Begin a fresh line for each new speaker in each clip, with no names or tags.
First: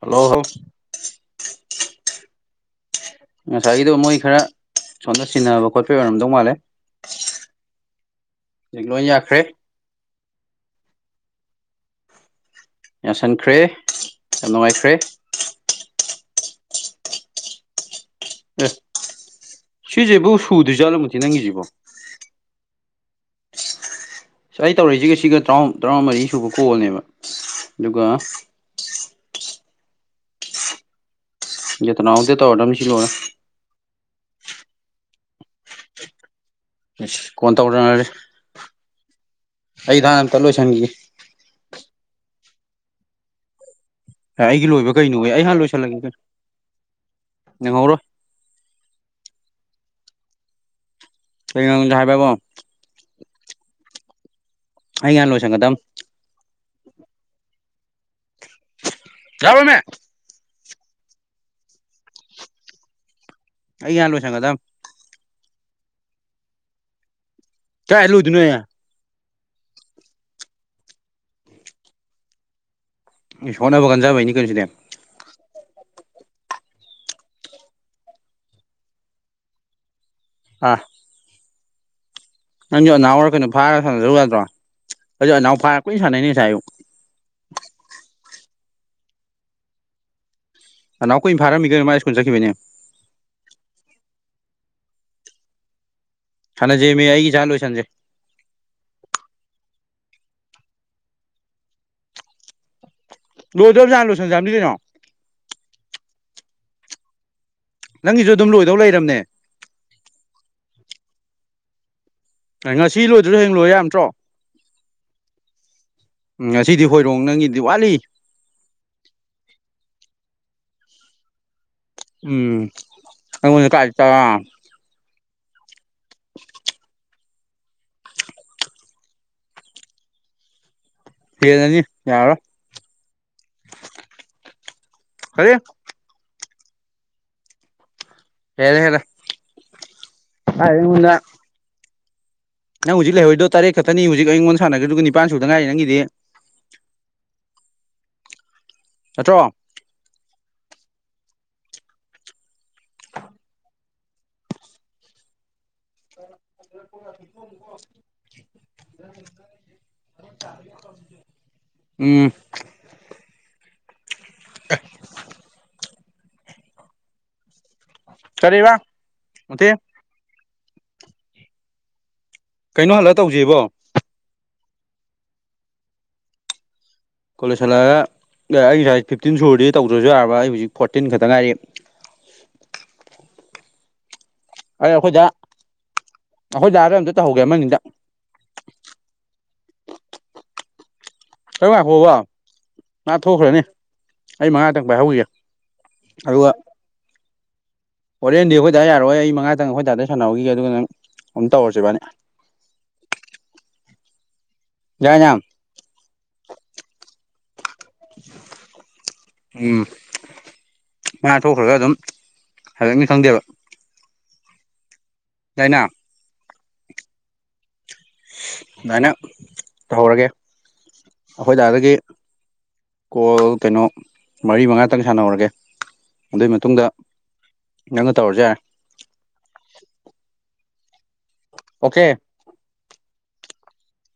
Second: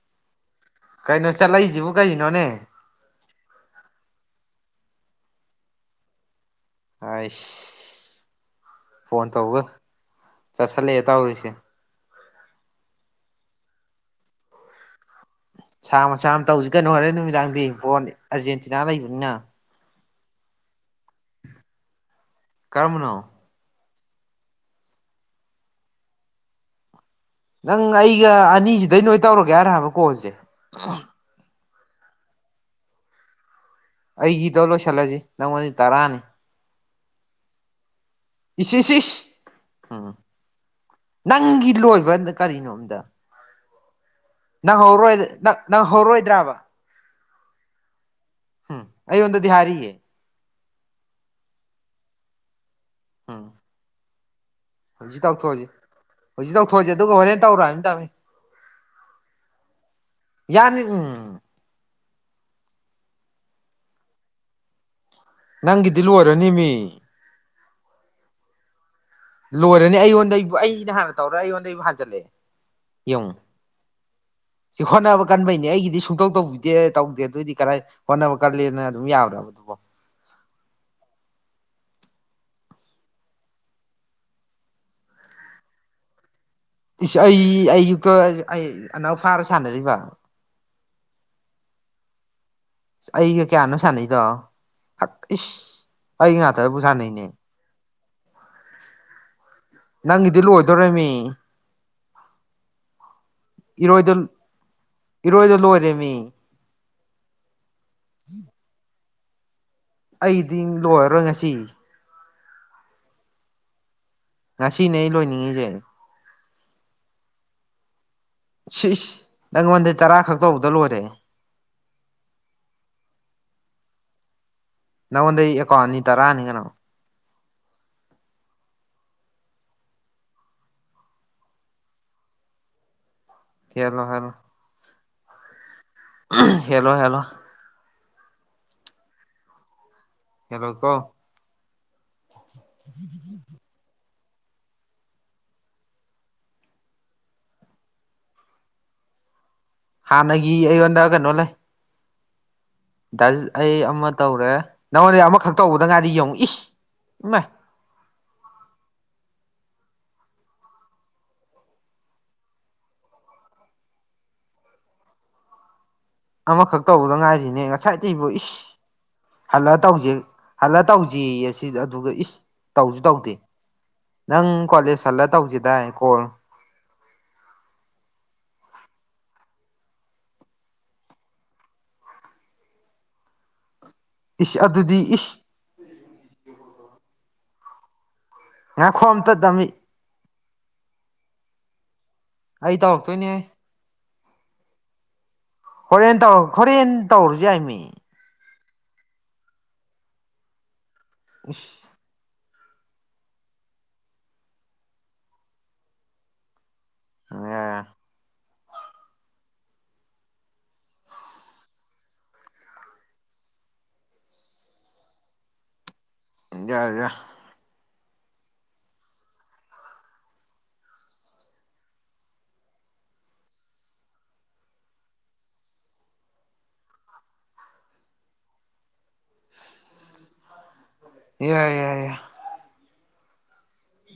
hello
ꯀꯩꯅꯣ ꯆꯠꯂꯛꯏꯁꯤꯕꯨ ꯀꯅꯣꯅꯦ
ꯉꯁꯥꯏꯒꯤꯗꯣ ꯃꯣꯏ ꯈꯔ ꯁꯣꯝꯗ ꯆꯟꯅꯕ ꯈꯣꯠꯄ ꯑꯣꯏꯔꯝꯗꯧ ꯃꯥꯜꯂꯦ
ꯑꯥꯏꯁ
ꯍꯧꯖꯤꯛ ꯂꯣꯏ
ꯐꯣꯟ
ꯌꯥꯈ꯭ꯔꯦ
ꯇꯧꯕꯒ ꯆꯠꯁꯜꯂꯛꯑꯦ ꯇꯧꯔꯤꯁꯦ
ꯌꯥꯁꯟꯈ꯭ꯔꯦ ꯌꯥꯝ ꯅꯨꯡꯉꯥꯏꯈ꯭ꯔꯦ
ꯊꯥ ꯃꯆꯥ ꯑꯃ ꯇꯧꯁꯤꯒꯅꯨ ꯍꯣꯔꯦꯟ ꯅꯨꯃꯤꯗꯥꯡꯗꯤ ꯏꯝ ꯐꯣꯟ ꯑꯔꯖꯦꯟꯇꯤꯅꯥ ꯂꯩꯕꯅꯤꯅ
ꯁꯤꯖꯕꯨ ꯁꯨꯗꯣꯏ ꯆ ꯑꯜ ꯃꯊꯤ ꯅꯪꯉꯤꯖꯕ
ꯀꯔꯃꯅꯣ
ꯑꯩ ꯇꯧꯔꯛꯏꯁꯤꯒ ꯁꯤꯒ ꯇꯔꯥ ꯇꯔꯥꯃꯔꯤ ꯁꯨꯕ ꯀꯣꯜꯅꯦꯕ
ꯅꯪ
ꯑꯗꯨꯒ
ꯑꯩꯒ ꯑꯅꯤꯁꯤꯗꯩ ꯅꯣꯏ ꯇꯧꯔꯒꯦ ꯍꯥꯏꯔ ꯍꯥꯏꯕ ꯀꯣꯜꯁꯦ
ꯇꯅ ꯑꯣꯗ ꯑꯣꯔ ꯃꯤ ꯁꯤ ꯂꯔ
ꯑꯩꯒꯤꯗꯣ ꯂꯣꯏꯁꯤꯜꯂꯁꯤ ꯅꯪꯉꯣꯟꯗꯤ ꯇꯔꯥꯅꯤ
ꯀꯣꯟ ꯇꯧꯗꯅꯔꯦ
ꯏꯆꯦꯁꯤ
ꯑꯩꯗ ꯍꯥꯟꯅ ꯑꯝꯇ ꯂꯣꯏꯁꯤꯟꯈꯤꯒꯦ
ꯅꯪꯒꯤ ꯂꯣꯏ ꯗꯥ ꯀꯅꯣ ꯑꯗ
ꯑꯩꯒꯤ ꯂꯣꯏꯕ ꯀꯩꯅꯣ ꯍ ꯑꯩ ꯍꯥꯟꯅ ꯂꯣꯏꯁꯤꯜꯂꯒꯦ ꯀꯩꯅꯣ
ꯅꯪꯍꯧꯔꯣꯏꯗ꯭ꯔꯕ
ꯌꯦꯡꯍꯧꯔꯣꯏ
ꯑꯩ ꯍꯟꯗ ꯍꯥꯔꯤꯌꯦ
ꯀꯥ ꯌꯥ ꯍꯥꯏꯕꯕꯣ
ꯎꯝ
ꯑꯩ
ꯍꯧꯖꯤꯛ
ꯍꯥꯟꯅ
ꯇꯧꯊꯣꯛꯑꯁꯤ
ꯂꯣꯏꯁꯟꯒꯗꯕ
ꯍꯧꯖꯤꯛ ꯇꯧꯊꯣꯛꯑꯁꯤ ꯑꯗꯨꯒ ꯍꯣꯔꯦꯟ ꯇꯧꯔꯣ ꯍꯥꯏꯅ ꯇꯧꯅꯤ
ꯌꯥꯕꯣ ꯃꯃꯦ
ꯌꯥꯅꯤ ꯎꯝ
ꯑꯜꯂꯣꯁꯪꯒꯗ
ꯅꯪꯒꯤꯗꯤ ꯂꯣꯏꯔꯅꯤ ꯃꯤ
ꯀꯌꯥ ꯏꯂꯨ ꯊꯅ ꯑ
ꯂꯣꯏꯔꯅꯤ ꯑꯩꯉꯣꯟꯗ ꯑꯩꯕꯨ ꯑꯩꯅ ꯍꯥꯟꯅ ꯇꯧꯔꯦ ꯑꯩꯉꯣꯟꯗ ꯑꯩꯕꯨ ꯍꯟꯖꯜꯂꯛꯑꯦ ꯌꯦꯨꯡ
ꯍꯣꯠꯅꯕ ꯀꯟꯖꯕꯩꯅꯤ ꯀꯩꯅꯣ ꯁꯤꯗꯤ
ꯁꯤꯈꯣꯟꯅꯕ ꯀꯥꯟꯕꯅꯤ ꯑꯩꯒꯤꯗꯤ ꯁꯨꯡꯇꯧ ꯇꯧꯕꯤꯗꯦ ꯇꯧꯗꯦ ꯑꯗꯨꯏꯗꯤ ꯀꯔꯥꯏ ꯍꯣꯠꯅꯕ ꯀꯂꯦꯅ ꯑꯗꯨꯝ ꯌꯥꯕ꯭ꯔꯕ ꯑꯗꯨꯕꯣ
ꯑ ꯅꯪꯁꯨꯣ ꯅꯅꯥꯎꯔ ꯀꯩꯅꯣ ꯐꯥꯔꯒ ꯁꯥꯟꯅꯔꯨ ꯌꯥꯗ꯭ꯔꯣ ꯑꯗꯨ ꯑꯅꯥꯎ ꯐꯥꯔ ꯀꯨꯏꯅ ꯁꯥꯟꯅꯩꯅꯦ ꯉꯁꯥꯏꯌꯨ
ꯑꯩ ꯑꯌꯨꯛꯇ ꯑꯩ ꯑꯅꯥ ꯐꯥꯔ ꯁꯥꯟꯅꯔꯤꯕ
ꯑꯅꯥꯎ ꯀꯨꯏꯅ ꯐꯥꯔꯝꯃꯤꯒꯅ ꯃꯥ ꯁ꯭ꯀꯨꯜ ꯆꯠꯈꯤꯕꯅꯦ
ꯑꯩꯒ ꯀꯌꯥꯅꯣ ꯁꯥꯟꯅꯩꯗꯣ ꯏꯁ ꯑꯩ
ꯍꯥꯟꯅꯖꯦ ꯃꯤ
ꯉꯇꯕꯨꯁꯥꯅꯅꯦ
ꯑꯩꯒꯤ ꯏꯆꯥ ꯂꯣꯏꯁꯟꯁꯦ
ꯅꯪꯒꯤꯗꯤ ꯂꯣꯏꯗꯧꯔꯃꯤ
ꯂꯣꯏꯗ꯭ꯔꯕ ꯖꯥꯠ
ꯏꯔꯣꯏꯗ
ꯂꯣꯏꯁꯟꯖꯥꯝꯅꯤ ꯀꯩꯅꯣ
ꯏꯔꯣꯏꯗ ꯂꯣꯏꯔꯦꯃꯤ
ꯅꯪꯒꯤꯁꯨ ꯑꯗꯨꯝ ꯂꯣꯏꯗꯧ ꯂꯩꯔꯕꯅꯦ
ꯑꯩꯗꯤ ꯂꯣꯏꯔꯔꯣꯏ ꯉꯁꯤ
ꯉꯁꯤ ꯂꯣꯏꯗ꯭ꯔꯁꯨ ꯍꯌꯦꯡ ꯂꯣꯏ ꯌꯥ ꯅꯠꯇ꯭ꯔꯣ
ꯉꯁꯤꯅꯦ ꯑꯩ ꯂꯣꯏꯅꯤꯡꯉꯁꯦ
ꯎꯝ ꯑꯁꯤꯗꯤ ꯍꯣꯏꯔꯣꯡ ꯅꯪꯒꯤꯗꯤ ꯋꯥꯠꯂꯤ
ꯁꯤꯁ ꯅꯪꯉꯣꯟꯗꯩ ꯇꯔꯥ ꯈꯛ ꯇꯧꯕꯗ ꯂꯣꯏꯔꯦ
ꯎꯝ ꯀꯇ
ꯅꯪꯉꯣꯟꯗꯩ ꯑꯦꯀꯣ ꯑꯅꯤ ꯇꯔꯥꯑꯅꯤ ꯀꯩꯅꯪꯣ
ꯍꯅꯤ ꯌꯥꯔ
ꯀꯌꯥꯂ ꯍꯜ
ꯑꯔꯦ
ꯍꯦꯜꯂꯣ ꯍꯦꯜꯂꯣ
ꯍꯦꯔꯦ ꯍꯦꯔ ꯑ
ꯍꯦꯜꯂꯣꯀꯣ
ꯃꯟꯅ ꯅꯪ ꯍꯧꯖꯤꯛ ꯂꯩ ꯍꯣꯏꯗ ꯇꯔ ꯈꯊ ꯅ ꯍꯧꯖꯤꯛ ꯑꯩꯉꯣꯟꯗ ꯁꯥꯟꯅꯒꯦ ꯑꯗꯨꯒ ꯅꯤꯄꯥꯥꯟ ꯁꯨꯗ ꯉꯥꯏꯔꯤ ꯅꯪꯒꯤꯗꯤ ꯍꯠꯇ꯭ꯔꯣ
ꯍꯥꯟꯅꯒꯤ ꯑꯩꯉꯣꯟꯗ ꯀꯩꯅꯣ ꯂꯩ ꯗꯥ ꯑꯩ ꯑꯃ ꯇꯧꯔꯦ ꯅꯪꯉꯣꯟꯗ ꯑꯃꯈꯛ ꯇꯧꯕꯗ ꯉꯥꯏꯗꯤ ꯌꯦꯡꯉꯛꯏ ꯂ
ꯎꯝ [unintelligible]
ꯑꯃꯈꯛ ꯇꯧꯕꯗ ꯉꯥꯏꯔꯤꯅꯦ ꯉꯁꯥꯏꯗ ꯑꯩꯕꯨ ꯏ
ꯀꯔꯤꯕ ꯅꯠꯇꯦ
ꯍꯜꯂ ꯇꯧꯁꯦ ꯍꯜꯂ ꯇꯧꯁꯤ ꯑꯁꯤ ꯑꯗꯨꯒ ꯏꯁ
ꯀꯩꯅꯣ
ꯇꯧꯁꯨ
ꯍꯜꯂ
ꯇꯧꯗꯦ
ꯇꯧꯁꯦꯕꯣ
ꯅꯪ ꯀꯣꯂꯦꯖ ꯍꯜꯂ ꯇꯧꯁꯤꯗꯥꯏ ꯀꯣꯜ
ꯀꯣꯂꯦꯖꯂ ꯑꯩ ꯁꯥꯏ ꯐꯤꯞꯇꯤꯟ ꯁꯨꯔꯗꯤ ꯇꯧꯗ꯭ꯔꯁꯨ ꯌꯥꯔꯕ ꯑꯩ ꯍꯧꯖꯤꯛ ꯐꯣꯔꯇꯤꯟ ꯈꯛꯇ ꯉꯥꯏꯔꯤ
ꯏꯁ ꯑꯗꯨꯗꯤ ꯏ
ꯑꯩꯈꯣꯏ ꯂꯔꯣꯏ ꯑꯝꯇ ꯇꯧꯍꯧꯒꯦ ꯑꯃꯅꯤꯗ
ꯉ ꯈꯣꯝꯇꯗꯝꯃꯤ
ꯀ ꯐꯕ
ꯑꯩ ꯇꯔꯛꯇꯣꯏꯅꯦꯍ
ꯑꯩ ꯃꯉꯥꯗꯪ ꯄꯥꯏꯍ ꯍꯧꯏꯒꯦ
ꯍꯣꯔꯦꯟꯧ ꯍꯣꯔꯦꯟ ꯇꯧꯔꯨꯁꯨꯦ ꯌꯥꯏꯃꯤ
ꯇ꯭ꯔꯦꯟꯗꯤ ꯑꯩꯈꯣꯏꯗꯥꯏ ꯌꯥꯔꯣꯏ ꯑꯩ ꯃꯉꯥꯇꯪ ꯑꯩꯈꯣꯏꯗꯥꯏꯗ ꯁꯥꯟꯅꯍꯧꯈꯤ ꯑꯗꯨꯅ ꯑꯗꯨꯝ ꯇꯧꯔꯁꯤꯕꯕꯥꯅꯤ ꯌꯥꯏꯉꯝ
ꯑꯦ
ꯎꯝ ꯉꯥ ꯊꯣꯛꯈ꯭ꯔꯒ ꯑꯗꯨꯝ ꯍꯟꯗꯛꯅꯤ ꯈꯪꯗꯦꯕ ꯆꯩꯥꯏꯅꯥ
ꯌꯥꯏ ꯌꯥꯏ
ꯑꯗꯨꯃꯥꯏꯅ ꯇꯧꯍꯧꯔꯒꯦ ꯑꯩꯈꯣꯏꯗꯥꯗꯒꯤ ꯀꯣꯜ ꯀꯩꯅꯣ ꯃꯔꯤ ꯃꯉꯥꯇꯪ ꯁꯥꯟꯅꯍꯧꯔꯒꯦ ꯑꯗꯨꯒꯤ ꯃꯇꯨꯡꯗ ꯅꯪ ꯇꯧꯔꯖꯦ
ꯌꯥꯏ ꯌꯥꯏ ꯌꯥꯏ ꯎ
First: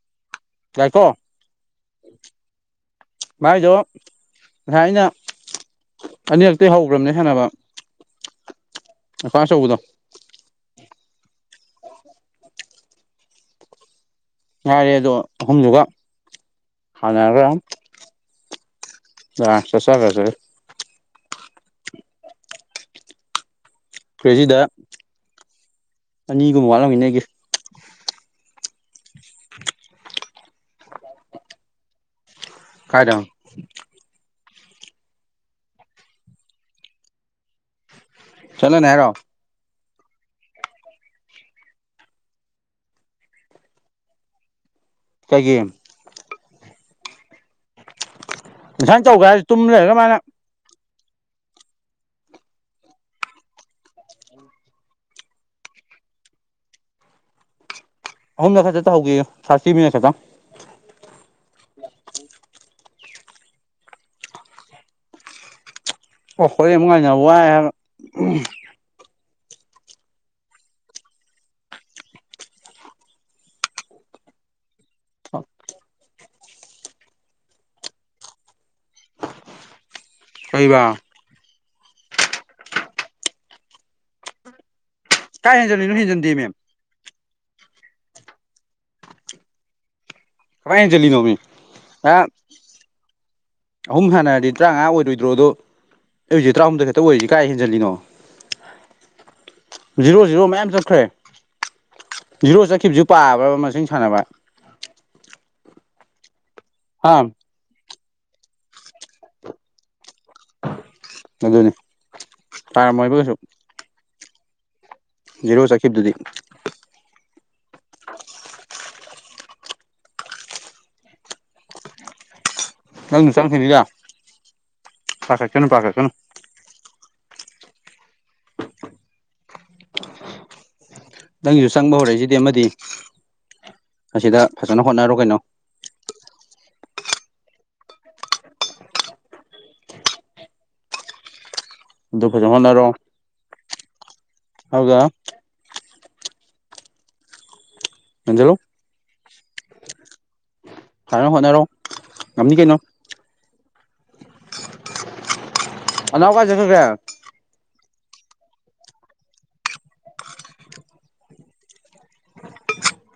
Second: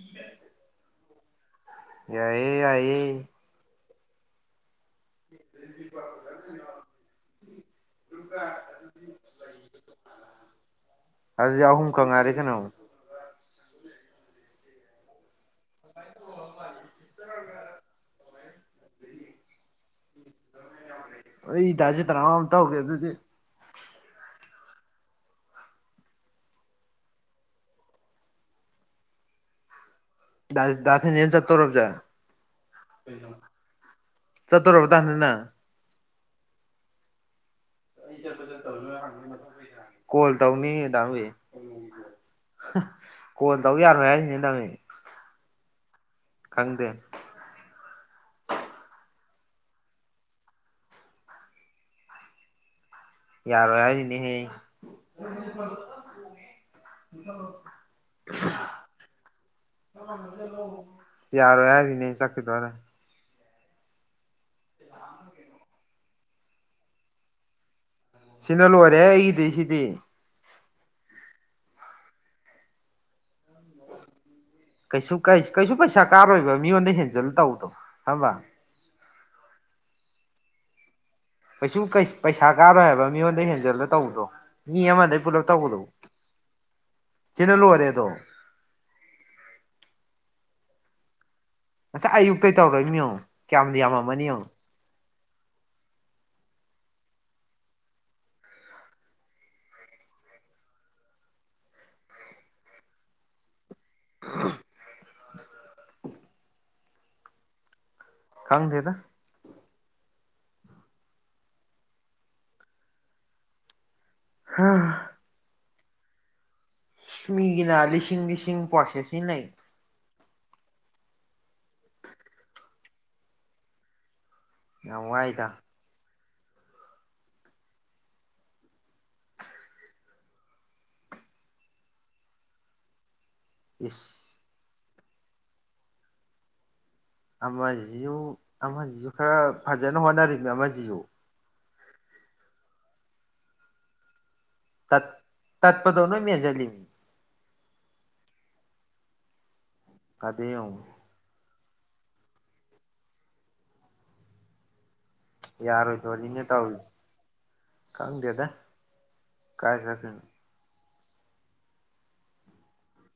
ꯇꯥꯏꯀꯣ
ꯌꯥꯏꯑꯌꯦ ꯌꯥꯏꯌꯦ
ꯉꯁꯥꯏ ꯑꯩꯅ ꯑꯅꯤꯔꯛꯇ ꯍꯧꯈ꯭ꯔꯕꯅꯦ ꯁꯥꯟꯅꯕ ꯀꯁꯧꯕꯗ
ꯑꯗꯨꯗꯤ ꯑꯍꯨꯝ ꯈꯛ ꯉꯥꯏꯔꯦ ꯀꯩꯅꯣ
ꯉꯥꯏꯔꯦ ꯑꯗꯣ ꯑꯍꯨꯝꯗꯨꯒ ꯍꯥꯟꯅꯔꯒ ꯑ ꯆꯁ ꯀꯁꯦ
ꯑꯩ ꯏ ꯇꯁꯤꯦ ꯇꯔꯥꯃ ꯑꯝ ꯇꯧꯒꯦ ꯑꯗꯨꯗꯤ
ꯐ꯭ꯔꯦꯖꯤꯗ ꯑꯅꯤꯒꯨꯝꯕ ꯋꯥꯠꯂꯃꯤꯟꯅꯒꯤ
ꯗꯁꯤ ꯌꯦ ꯆ ꯇꯧꯔꯐꯖ
ꯀꯥꯏꯗ
ꯆꯠꯇꯣꯔꯔꯕ ꯇꯥꯅꯤꯅ ꯑꯩ ꯆꯠꯄ ꯆꯠꯇꯕ
ꯆꯠꯂꯅꯤ
ꯗꯨꯅ
ꯍꯥꯏꯔꯣ
ꯍꯥꯡꯉꯗꯤ ꯐꯗꯧ [inaudible] ꯀꯣꯜ ꯇꯧꯅꯤꯍꯦ ꯗꯥ ꯃꯨꯍꯤ ꯍ ꯀꯣꯜ ꯇꯧ ꯌꯥꯔꯣꯏ ꯍꯥꯏꯔꯤꯅꯦ ꯅꯃꯤ
ꯀꯩꯒꯦꯝ
ꯈꯪꯗꯦ
ꯏꯟꯁꯥꯡ ꯇꯧꯒꯔꯦ ꯍꯥꯏꯁ ꯇꯨꯝ ꯂꯩꯔꯒ ꯃꯥꯥꯅ
ꯌꯥꯔꯣꯏ ꯍꯥꯏꯔꯤꯅꯤꯍꯦ
ꯑꯍꯨꯝꯂꯛ ꯈꯛꯇ ꯇꯧꯍꯧꯒꯦꯌꯨ ꯊꯥꯔꯇꯤ ꯃꯤꯅꯠ ꯈꯛꯇꯪ
ꯌꯥꯔꯣꯏ ꯍꯥꯏꯔꯤꯅꯦ ꯆꯛꯀꯦ ꯇꯧꯂ [unintelligible]
ꯑꯣ ꯍꯣꯌꯦ ꯑꯃꯨꯛ ꯉꯥꯏꯅ ꯋꯥꯏ ꯍꯥꯏꯕ
ꯁꯤꯗ ꯂꯣꯏꯔꯦꯍꯦ ꯑꯩꯒꯤꯗꯤ ꯁꯤꯗꯤ ꯀꯩꯁꯨ ꯀꯩꯏꯖ ꯀꯩꯁꯨ ꯄꯩꯁꯥ ꯀꯥꯔꯣꯏꯕ ꯃꯤꯉꯣꯟꯗ ꯍꯦꯟꯖꯜ ꯇꯧꯕꯗꯣ ꯍꯝꯕ
ꯀꯩꯕ
ꯀꯩꯁꯨ ꯀꯩꯁ ꯄꯩꯁꯥ ꯀꯥꯔꯣꯏ ꯍꯥꯏꯕ ꯃꯤꯉꯣꯟꯗꯩ ꯍꯦꯟꯖꯜꯂ ꯇꯧꯕꯗꯣ ꯃꯤ ꯑꯃꯗꯩ ꯄꯨꯂꯞ
ꯀꯥꯏ
ꯇꯧꯕꯗꯧ
ꯍꯦꯟꯖꯜꯂꯤꯅꯣ ꯍꯦꯟꯖꯟꯗꯦ ꯃꯦꯝ
ꯆꯤꯅꯂꯣꯏꯔꯦ ꯗꯣ
ꯀꯃꯥꯏ ꯍꯦꯟꯖꯤꯜꯂꯤꯅꯣ ꯃꯤ ꯌꯥꯝ
ꯇꯧꯔꯛꯏꯃꯤ ꯌꯦꯡꯉꯣ ꯀꯌꯥꯝꯗꯤ
ꯑꯍꯨꯝ
ꯌꯥꯝꯃꯝꯃꯅꯤ ꯌꯦꯡꯉꯣ
ꯍꯥꯟꯅꯔꯗꯤ ꯇꯔꯥꯉꯥ ꯑꯣꯏꯔꯣꯏ ꯗꯗꯣ ꯑꯩ ꯍꯧꯖꯤ ꯇꯔꯥꯍꯨꯝꯗꯣꯏ ꯈꯛꯇꯑꯣꯏꯔꯤꯖꯤ ꯀꯥꯏ ꯍꯦꯟꯖꯤꯜꯂꯤꯅꯣ ꯖꯤꯔꯣ ꯖꯤꯔꯣ ꯃꯌꯥꯝ ꯆꯠꯈ꯭ꯔꯦ ꯖꯤꯔꯣ ꯆꯠꯈꯤꯕꯖꯨ ꯄꯥꯕ꯭ꯔꯕ ꯃꯁꯤꯡ ꯊꯟꯅꯕ ꯑꯥꯝ
ꯀꯪꯗꯦꯗ
ꯑꯗꯨꯅꯤ ꯇꯔꯃꯣꯏꯕꯨ ꯀꯩꯁꯨ
ꯍ
ꯏꯔꯣ ꯆꯈꯤꯕꯗꯨꯗꯤ
ꯃꯤꯒꯤꯅ ꯂꯤꯁꯤꯡ ꯂꯤꯁꯤꯡ ꯄꯣꯔꯁꯦꯁꯤꯟꯅꯩ
ꯅꯪꯅ ꯆꯪꯈꯤꯒꯤꯌ
ꯌꯥꯝ ꯋꯥꯏꯗ
ꯄꯈꯠꯀꯅꯨ ꯄꯈꯠꯀꯅꯨ ꯅꯪꯒꯤꯁꯨ ꯆꯪꯕ ꯍꯧꯔꯛꯏꯁꯤꯗꯤ ꯑꯃꯗꯤ
ꯏꯁ
ꯑꯁꯤꯗ ꯐꯖꯅ ꯍꯣꯠꯅꯔꯣ ꯀꯩꯅꯣ
ꯑꯃꯥꯖꯤꯌꯨ ꯑꯃꯖꯤꯖꯨ ꯈꯔ ꯐꯥꯖꯅ ꯍꯣꯅꯔꯤꯝꯅꯦ ꯑꯃꯥꯖꯤꯌꯨ
ꯗꯨ ꯐꯖ ꯍꯣꯠꯅꯔꯣ ꯑꯗꯨꯒ
ꯇꯠ ꯇꯠꯄꯗꯣ ꯅꯣꯏꯃꯦꯟꯖꯤꯂꯤꯅꯤ
ꯑꯟꯖꯂꯣ
ꯀꯗꯥꯌꯧ
ꯉꯝꯅꯤ ꯀꯩꯅꯣ
ꯌꯥꯔꯣꯏ
ꯑꯅꯥꯎ
ꯊꯣꯅꯤꯅꯦ
ꯀꯥꯏ ꯆꯠꯈ꯭ꯔꯒꯦ
ꯇꯧꯔꯤꯁꯤ ꯀꯪꯗꯦꯗ ꯀꯥꯏ ꯆꯠꯇꯣꯏꯅꯣ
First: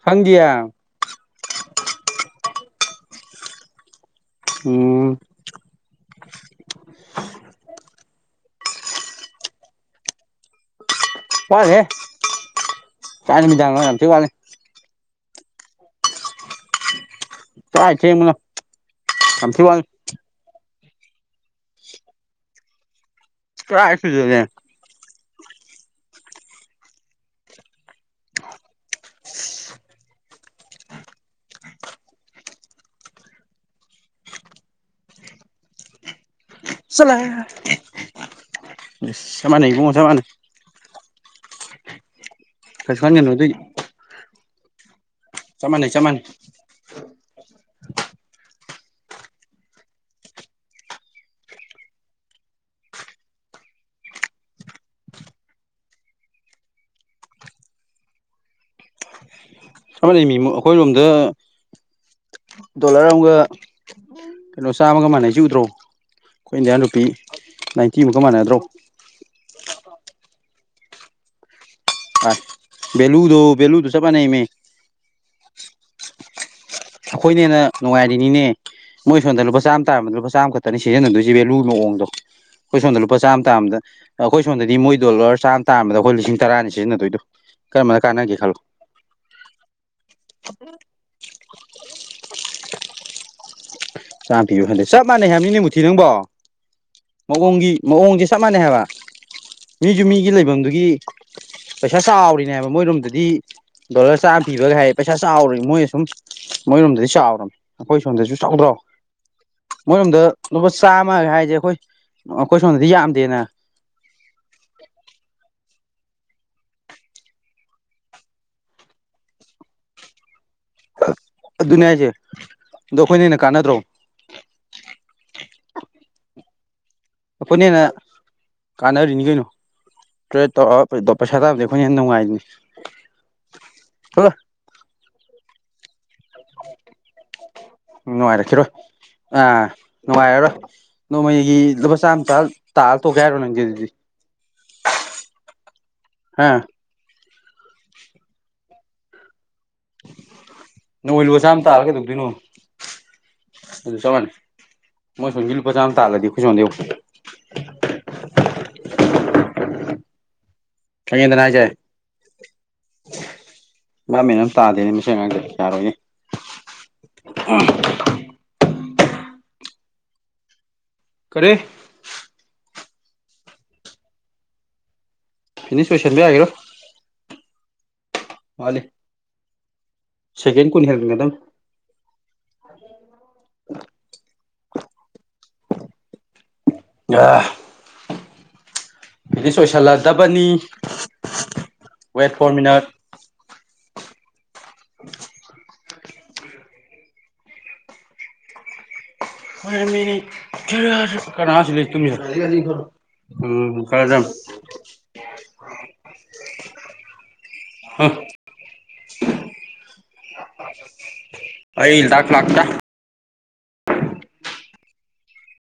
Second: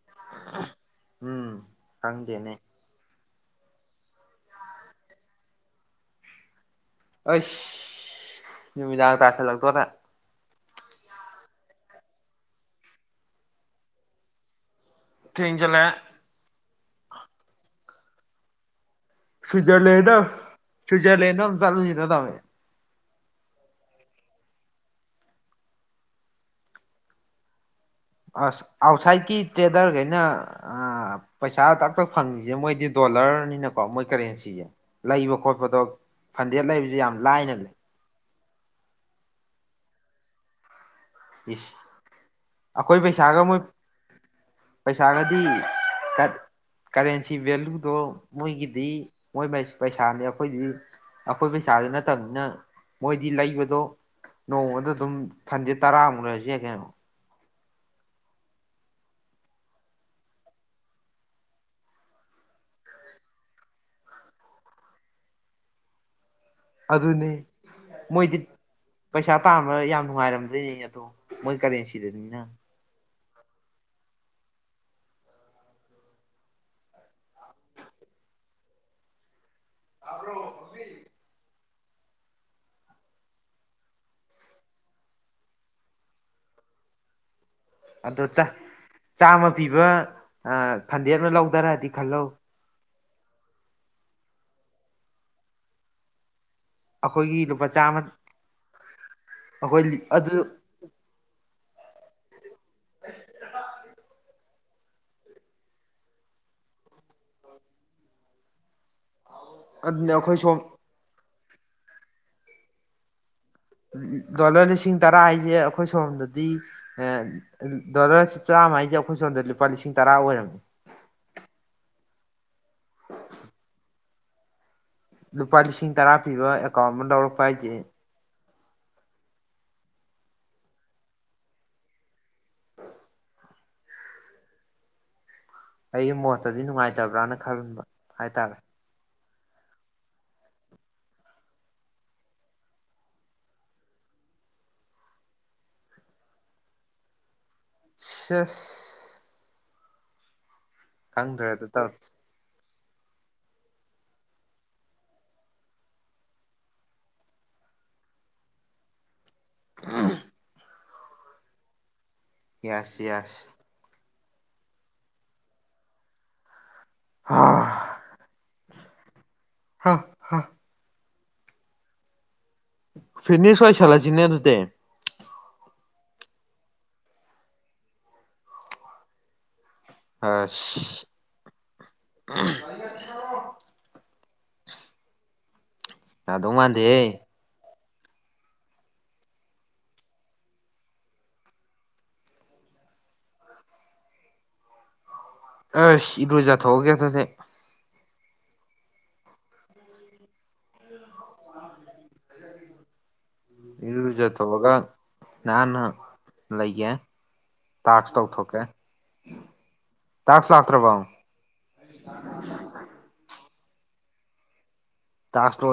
ꯈꯪꯗꯤꯌꯦ
ꯎꯝ ꯈꯪꯗꯦꯅꯦ
ꯎꯝ
ꯑꯩꯁ ꯅꯨꯃꯤꯗꯥ ꯇꯥꯁꯜꯂꯛꯇꯣꯔꯦ
ꯋꯥꯂꯤꯍꯦ ꯀꯥꯏ ꯅꯨꯃꯤꯗꯥꯡꯅꯣ ꯌꯥꯝ ꯊꯤ ꯋꯥꯠꯂꯤ
ꯇꯦꯡꯖꯤꯂꯑꯦ
ꯀꯥꯏ ꯊꯦꯡꯕꯅꯣ ꯌꯥꯝ ꯊꯤ ꯋꯥꯠꯂꯤ
ꯁꯨꯏꯖꯔꯂꯦꯟꯗ ꯁ꯭ꯨꯏꯖꯔꯂꯦꯟꯗ ꯑꯃ ꯆꯠꯂꯨꯁꯤꯗ ꯗꯃꯩ
ꯀꯥꯔꯥꯏ ꯁꯨꯖꯔꯂꯦꯟ
ꯑꯁ ꯑꯥꯎꯠꯁꯥꯏꯠꯀꯤ ꯇꯦꯗꯔꯒꯩꯅ ꯑ ꯄꯩꯁꯥ ꯇꯥꯛꯇꯛ ꯐꯪꯉꯁꯦ ꯃꯣꯏꯗꯤ ꯗꯣ ꯑꯣꯂꯔꯅꯤꯅꯀꯣ ꯃꯣꯏ ꯀꯔꯦꯟꯁꯥꯖꯦ ꯂꯩꯕ ꯈꯣꯠꯄꯗꯣ ꯐꯟꯗꯦ ꯂꯩꯕꯖꯦ ꯌꯥꯝ ꯂꯥꯏꯅꯕꯅꯦ
ꯗꯁ ꯆꯞ ꯃꯅꯩ ꯏꯕꯨꯡꯉꯣ ꯆꯞ ꯃꯅ
ꯏꯁ ꯑꯈꯣꯏ
ꯀꯩꯁꯨ ꯈꯟꯒꯅꯨ
ꯄꯩꯁꯥꯒ
ꯑꯗꯨꯒꯤ
ꯃꯨꯠ ꯁꯥꯒꯗꯤ
ꯆꯞ ꯃꯥꯟꯅꯩ ꯆꯞ ꯃꯥꯟꯅꯩ
ꯀꯔꯦꯟꯁꯤ ꯚꯦꯂꯨ ꯑꯗꯣ ꯃꯣꯏꯒꯤꯗꯤ ꯃꯣꯏ ꯄꯩꯁꯥꯅꯤ ꯑꯩꯈꯣꯏꯗꯤ ꯑꯩꯈꯣꯏ ꯄꯩꯁꯥꯗꯨ ꯅꯠꯇꯕꯅꯤꯅ ꯃꯣꯏꯗꯤ ꯂꯩꯕꯗꯣ ꯅꯣꯡꯃꯗ ꯑꯗꯨꯝ ꯐꯟꯗ ꯇꯔꯥꯝꯒꯦꯁꯤ ꯀꯩꯅꯣ
ꯆ ꯂꯩꯃꯤ ꯑꯩꯈꯣꯏꯔꯣꯝꯗ ꯗꯣꯂꯔ ꯑꯃꯒ ꯀꯩꯅꯣ ꯆꯥꯝꯃꯒ ꯃꯥꯟꯅꯩꯁꯤ ꯎꯗ꯭ꯔꯣ ꯑꯩꯈꯣꯏ ꯏꯟꯗꯤꯌꯥꯟ ꯅꯨꯄꯤ
ꯑꯗꯨꯅꯤ
ꯅꯥꯏꯟꯇꯤꯃꯨꯛꯀ
ꯃꯣꯏꯗꯤ
ꯃꯥꯟꯅꯗ꯭ꯔꯣ
ꯄꯩꯁꯥ ꯇꯥꯟꯕ ꯌꯥꯝ ꯅꯨꯡꯉꯥꯏꯔꯝꯗꯣꯏꯅꯦ ꯑꯗꯣ ꯃꯣꯏ ꯀꯔꯦꯟꯁꯤꯗꯅꯤꯅ
ꯕꯂꯨꯗꯣ ꯕꯂꯨ ꯊ ꯆꯄ ꯅ ꯃ ꯑꯩꯈꯣꯏꯅ ꯍꯟꯅ ꯅꯨꯡꯉꯥꯏꯔꯤꯅꯤꯅꯦ ꯃꯣꯏ ꯁꯣꯝꯗ ꯂꯨꯄꯥ ꯆꯥꯝꯃ ꯇꯥꯔꯝꯕꯅꯤ ꯂꯨꯄꯥ ꯆꯥꯝꯃ ꯈꯛꯇꯅꯤ ꯁꯤꯖꯤꯟꯅꯗꯣꯏꯁꯤ ꯚꯦꯂꯨ ꯃꯑꯣꯡꯗꯣ ꯑꯩꯈꯣꯏ ꯁꯣꯝꯗ ꯂꯨꯄꯥ ꯆꯥꯝꯃ ꯇꯥꯥꯟꯕꯗ ꯑꯩꯈꯣꯏ ꯁꯣꯗꯗꯤ ꯃꯣꯏ ꯗꯣꯂꯔ ꯆꯥꯝꯃ ꯇꯥꯥꯟꯕꯗ ꯑꯩꯈꯣꯏ ꯂꯤꯁꯤꯡ ꯇꯔꯥꯅꯤ ꯁꯤꯖꯤꯟꯅꯗꯣꯏꯗꯣ ꯀꯔꯝꯕꯅ
ꯑꯗꯣ
ꯀꯥꯟꯅꯒꯦ ꯈꯜꯂꯣ
ꯆꯥꯃ ꯄꯤꯕ ꯐꯟꯗꯦꯛꯅ ꯂꯧꯗꯔꯗꯤ ꯈꯜꯂꯣ
ꯆꯥꯝ ꯄꯤꯌꯨ ꯍꯟꯗꯦ ꯆꯞ ꯃꯥꯟꯅꯩ ꯍꯥꯏꯕꯅꯤꯅꯦ ꯃꯨꯊꯤ ꯅꯪꯕꯣ
ꯑꯩꯈꯣꯏꯒꯤ ꯂꯨꯄꯥ
ꯃꯑꯣꯡꯒꯤ
ꯆꯥꯝꯃ
ꯃꯑꯣꯡꯁꯦ ꯆꯞ ꯃꯥꯟꯅꯩ ꯍꯥꯏꯕ
ꯑꯩꯈꯣꯏ
ꯃꯤꯁꯨ ꯃꯤꯒꯤ
ꯑꯗꯨ
ꯂꯩꯐꯝꯗꯨꯒꯤ ꯄꯩꯁꯥ ꯆꯥꯎꯔꯤꯅꯦ ꯍꯥꯏꯕ ꯃꯣꯏꯔꯣꯝꯗꯗꯤ ꯗꯣꯂꯔ ꯆꯥꯔ ꯄꯤꯕꯒ ꯍꯥꯏ ꯄꯩꯁꯥ ꯆꯥꯎꯔꯤ ꯃꯣꯏꯅ ꯁꯨꯝ ꯃꯣꯏꯔꯣꯝꯗꯗꯤ ꯆꯥꯎꯔꯅꯦ ꯑꯩꯈꯣꯏ ꯁꯣꯝꯗꯁꯨ ꯆꯥꯎꯗ꯭ꯔꯣ
ꯑꯗꯨꯅ
ꯃꯣꯏꯔꯣꯝꯗ
ꯑꯩꯈꯣꯏ ꯁꯣꯝ
ꯂꯨꯄꯥ ꯆꯥꯝꯃ ꯍꯥꯏ ꯁꯤꯁꯦ ꯑꯩꯈꯣꯏ ꯑꯩꯈꯣꯏ ꯁꯣꯝꯗꯗꯤ ꯌꯥꯝꯗꯦꯅ
ꯗꯣꯂꯔ ꯂꯤꯁꯤꯡ ꯇꯔꯥ ꯍꯥꯏꯁꯦ ꯑꯩꯈꯣꯏ ꯁꯣꯝꯗꯗꯤ ꯗꯣꯂꯔ ꯆꯥꯝꯃ ꯍꯥꯏꯁꯦ ꯑꯩꯈꯣꯏ ꯁꯣꯝꯗꯗꯤ ꯂꯨꯄꯥ ꯂꯤꯁꯤꯡ ꯇꯔꯥ ꯑꯣꯏꯔꯝꯃꯤ
ꯑꯗꯨꯅꯤꯌꯥꯁꯦ ꯑꯗꯣ ꯑꯩꯈꯣꯏꯅꯦꯅ ꯀꯥꯟꯅꯗ꯭ꯔꯣ
ꯂꯨꯄꯥ ꯂꯤꯁꯤꯡ ꯇꯔꯥ ꯄꯤꯕ ꯑꯦꯀꯥꯎꯟ ꯑꯃ ꯂꯧꯔꯛꯄ
ꯑꯩꯈꯣꯏꯅ
ꯍꯥꯏꯁꯦ
ꯍꯦꯟꯅ ꯀꯥꯟꯅꯔꯤꯅꯤ ꯀꯩꯅꯣ ꯇꯦ ꯇꯧꯔ ꯄꯩꯁꯥ ꯇꯥꯕꯗꯤ ꯑꯩꯈꯣꯏꯅ ꯌꯥꯝꯦ ꯅꯨꯡꯉꯥꯏꯔꯤꯅꯤ ꯍꯂ [unintelligible] [inaudible]
ꯑꯩꯒꯤ ꯃꯣꯠꯇꯗꯤ ꯅꯨꯡꯉꯥꯏꯇꯕ꯭ꯔꯅ ꯈꯟꯕ ꯍꯥꯏꯇꯥꯔꯦ
ꯅꯨꯡꯉꯥꯏꯔꯛꯈꯤꯔꯣꯏ ꯑꯥ ꯅꯨꯡꯉꯥꯏꯔꯔꯣꯏ ꯅꯣꯡꯃꯩꯒꯤ ꯂꯨꯄꯥ ꯆꯥꯝꯃ ꯆ ꯇꯥꯑ ꯊꯣꯛꯀꯦ ꯍꯥꯏꯔꯣ ꯅꯪꯁꯦ ꯑꯗꯨꯗꯤ ꯍꯥꯥ
ꯁ [unintelligible] [inaudible]
ꯅꯣꯡ ꯂꯨ ꯑꯁꯥꯝ ꯇꯥꯔ
ꯇꯧꯔꯤꯁꯦ
ꯀꯩꯗꯧꯗꯣꯏꯅꯣ ꯑꯗꯨ ꯆꯞ ꯃꯥꯟꯅꯩ ꯃꯣꯏ ꯁꯣꯝꯒꯤ ꯂꯨꯄꯥ ꯆꯥꯝꯃ ꯇꯥꯒꯗꯤ ꯑꯩꯣꯏ ꯁꯣꯟꯗꯦ ꯀꯪꯗꯅ ꯍꯥꯏꯖꯦ
ꯌꯦꯁ ꯌꯦꯁ
ꯕꯥꯕ ꯃꯦꯟ ꯒꯥ ꯑꯝꯃꯥ ꯇꯥꯗꯦꯅꯦ ꯃꯁꯤ ꯑꯉꯪꯁꯦ ꯌꯔꯣꯏꯅꯦ
ꯑꯥ [unintelligible] [inaudible] ꯍꯥ ꯍꯥ
ꯀꯔꯦ
ꯐꯤꯅꯤꯁꯋꯥꯣꯏꯁꯂ ꯆꯅꯦꯗꯨꯗ
ꯏꯅꯤ ꯁꯄꯦꯁꯦꯜꯕꯤ ꯍꯥꯏꯒꯦꯔꯣ ꯋꯥ
ꯑ [inaudible] ꯌꯥꯗꯧ ꯃꯥꯟꯗꯦ
ꯗꯤ ꯁꯣꯏꯁꯤꯜꯂꯗꯕꯅꯤ ꯋꯦꯠ ꯐꯣꯔ ꯃꯤꯅꯠ [unintelligible] [inaudible]
ꯑꯁ ꯏꯔꯣꯏꯖꯠꯊꯣꯛꯑꯒꯦ ꯑꯗꯨꯗꯤ
ꯀ ꯁꯤ [unintelligible] [inaudible]
ꯏꯔꯨ ꯂꯨꯖꯥ ꯊꯣꯀꯥꯒꯥ ꯅꯥꯟ ꯂꯩꯒꯦ ꯇꯥꯛꯁ ꯇꯧꯊꯣꯛꯀꯦ ꯇꯥꯛꯁ ꯂꯥꯛꯇ꯭ꯔꯕꯣ
ꯑ ꯏ ꯂꯥꯛ ꯂꯥꯛꯇꯥ
ꯇꯥꯁꯣ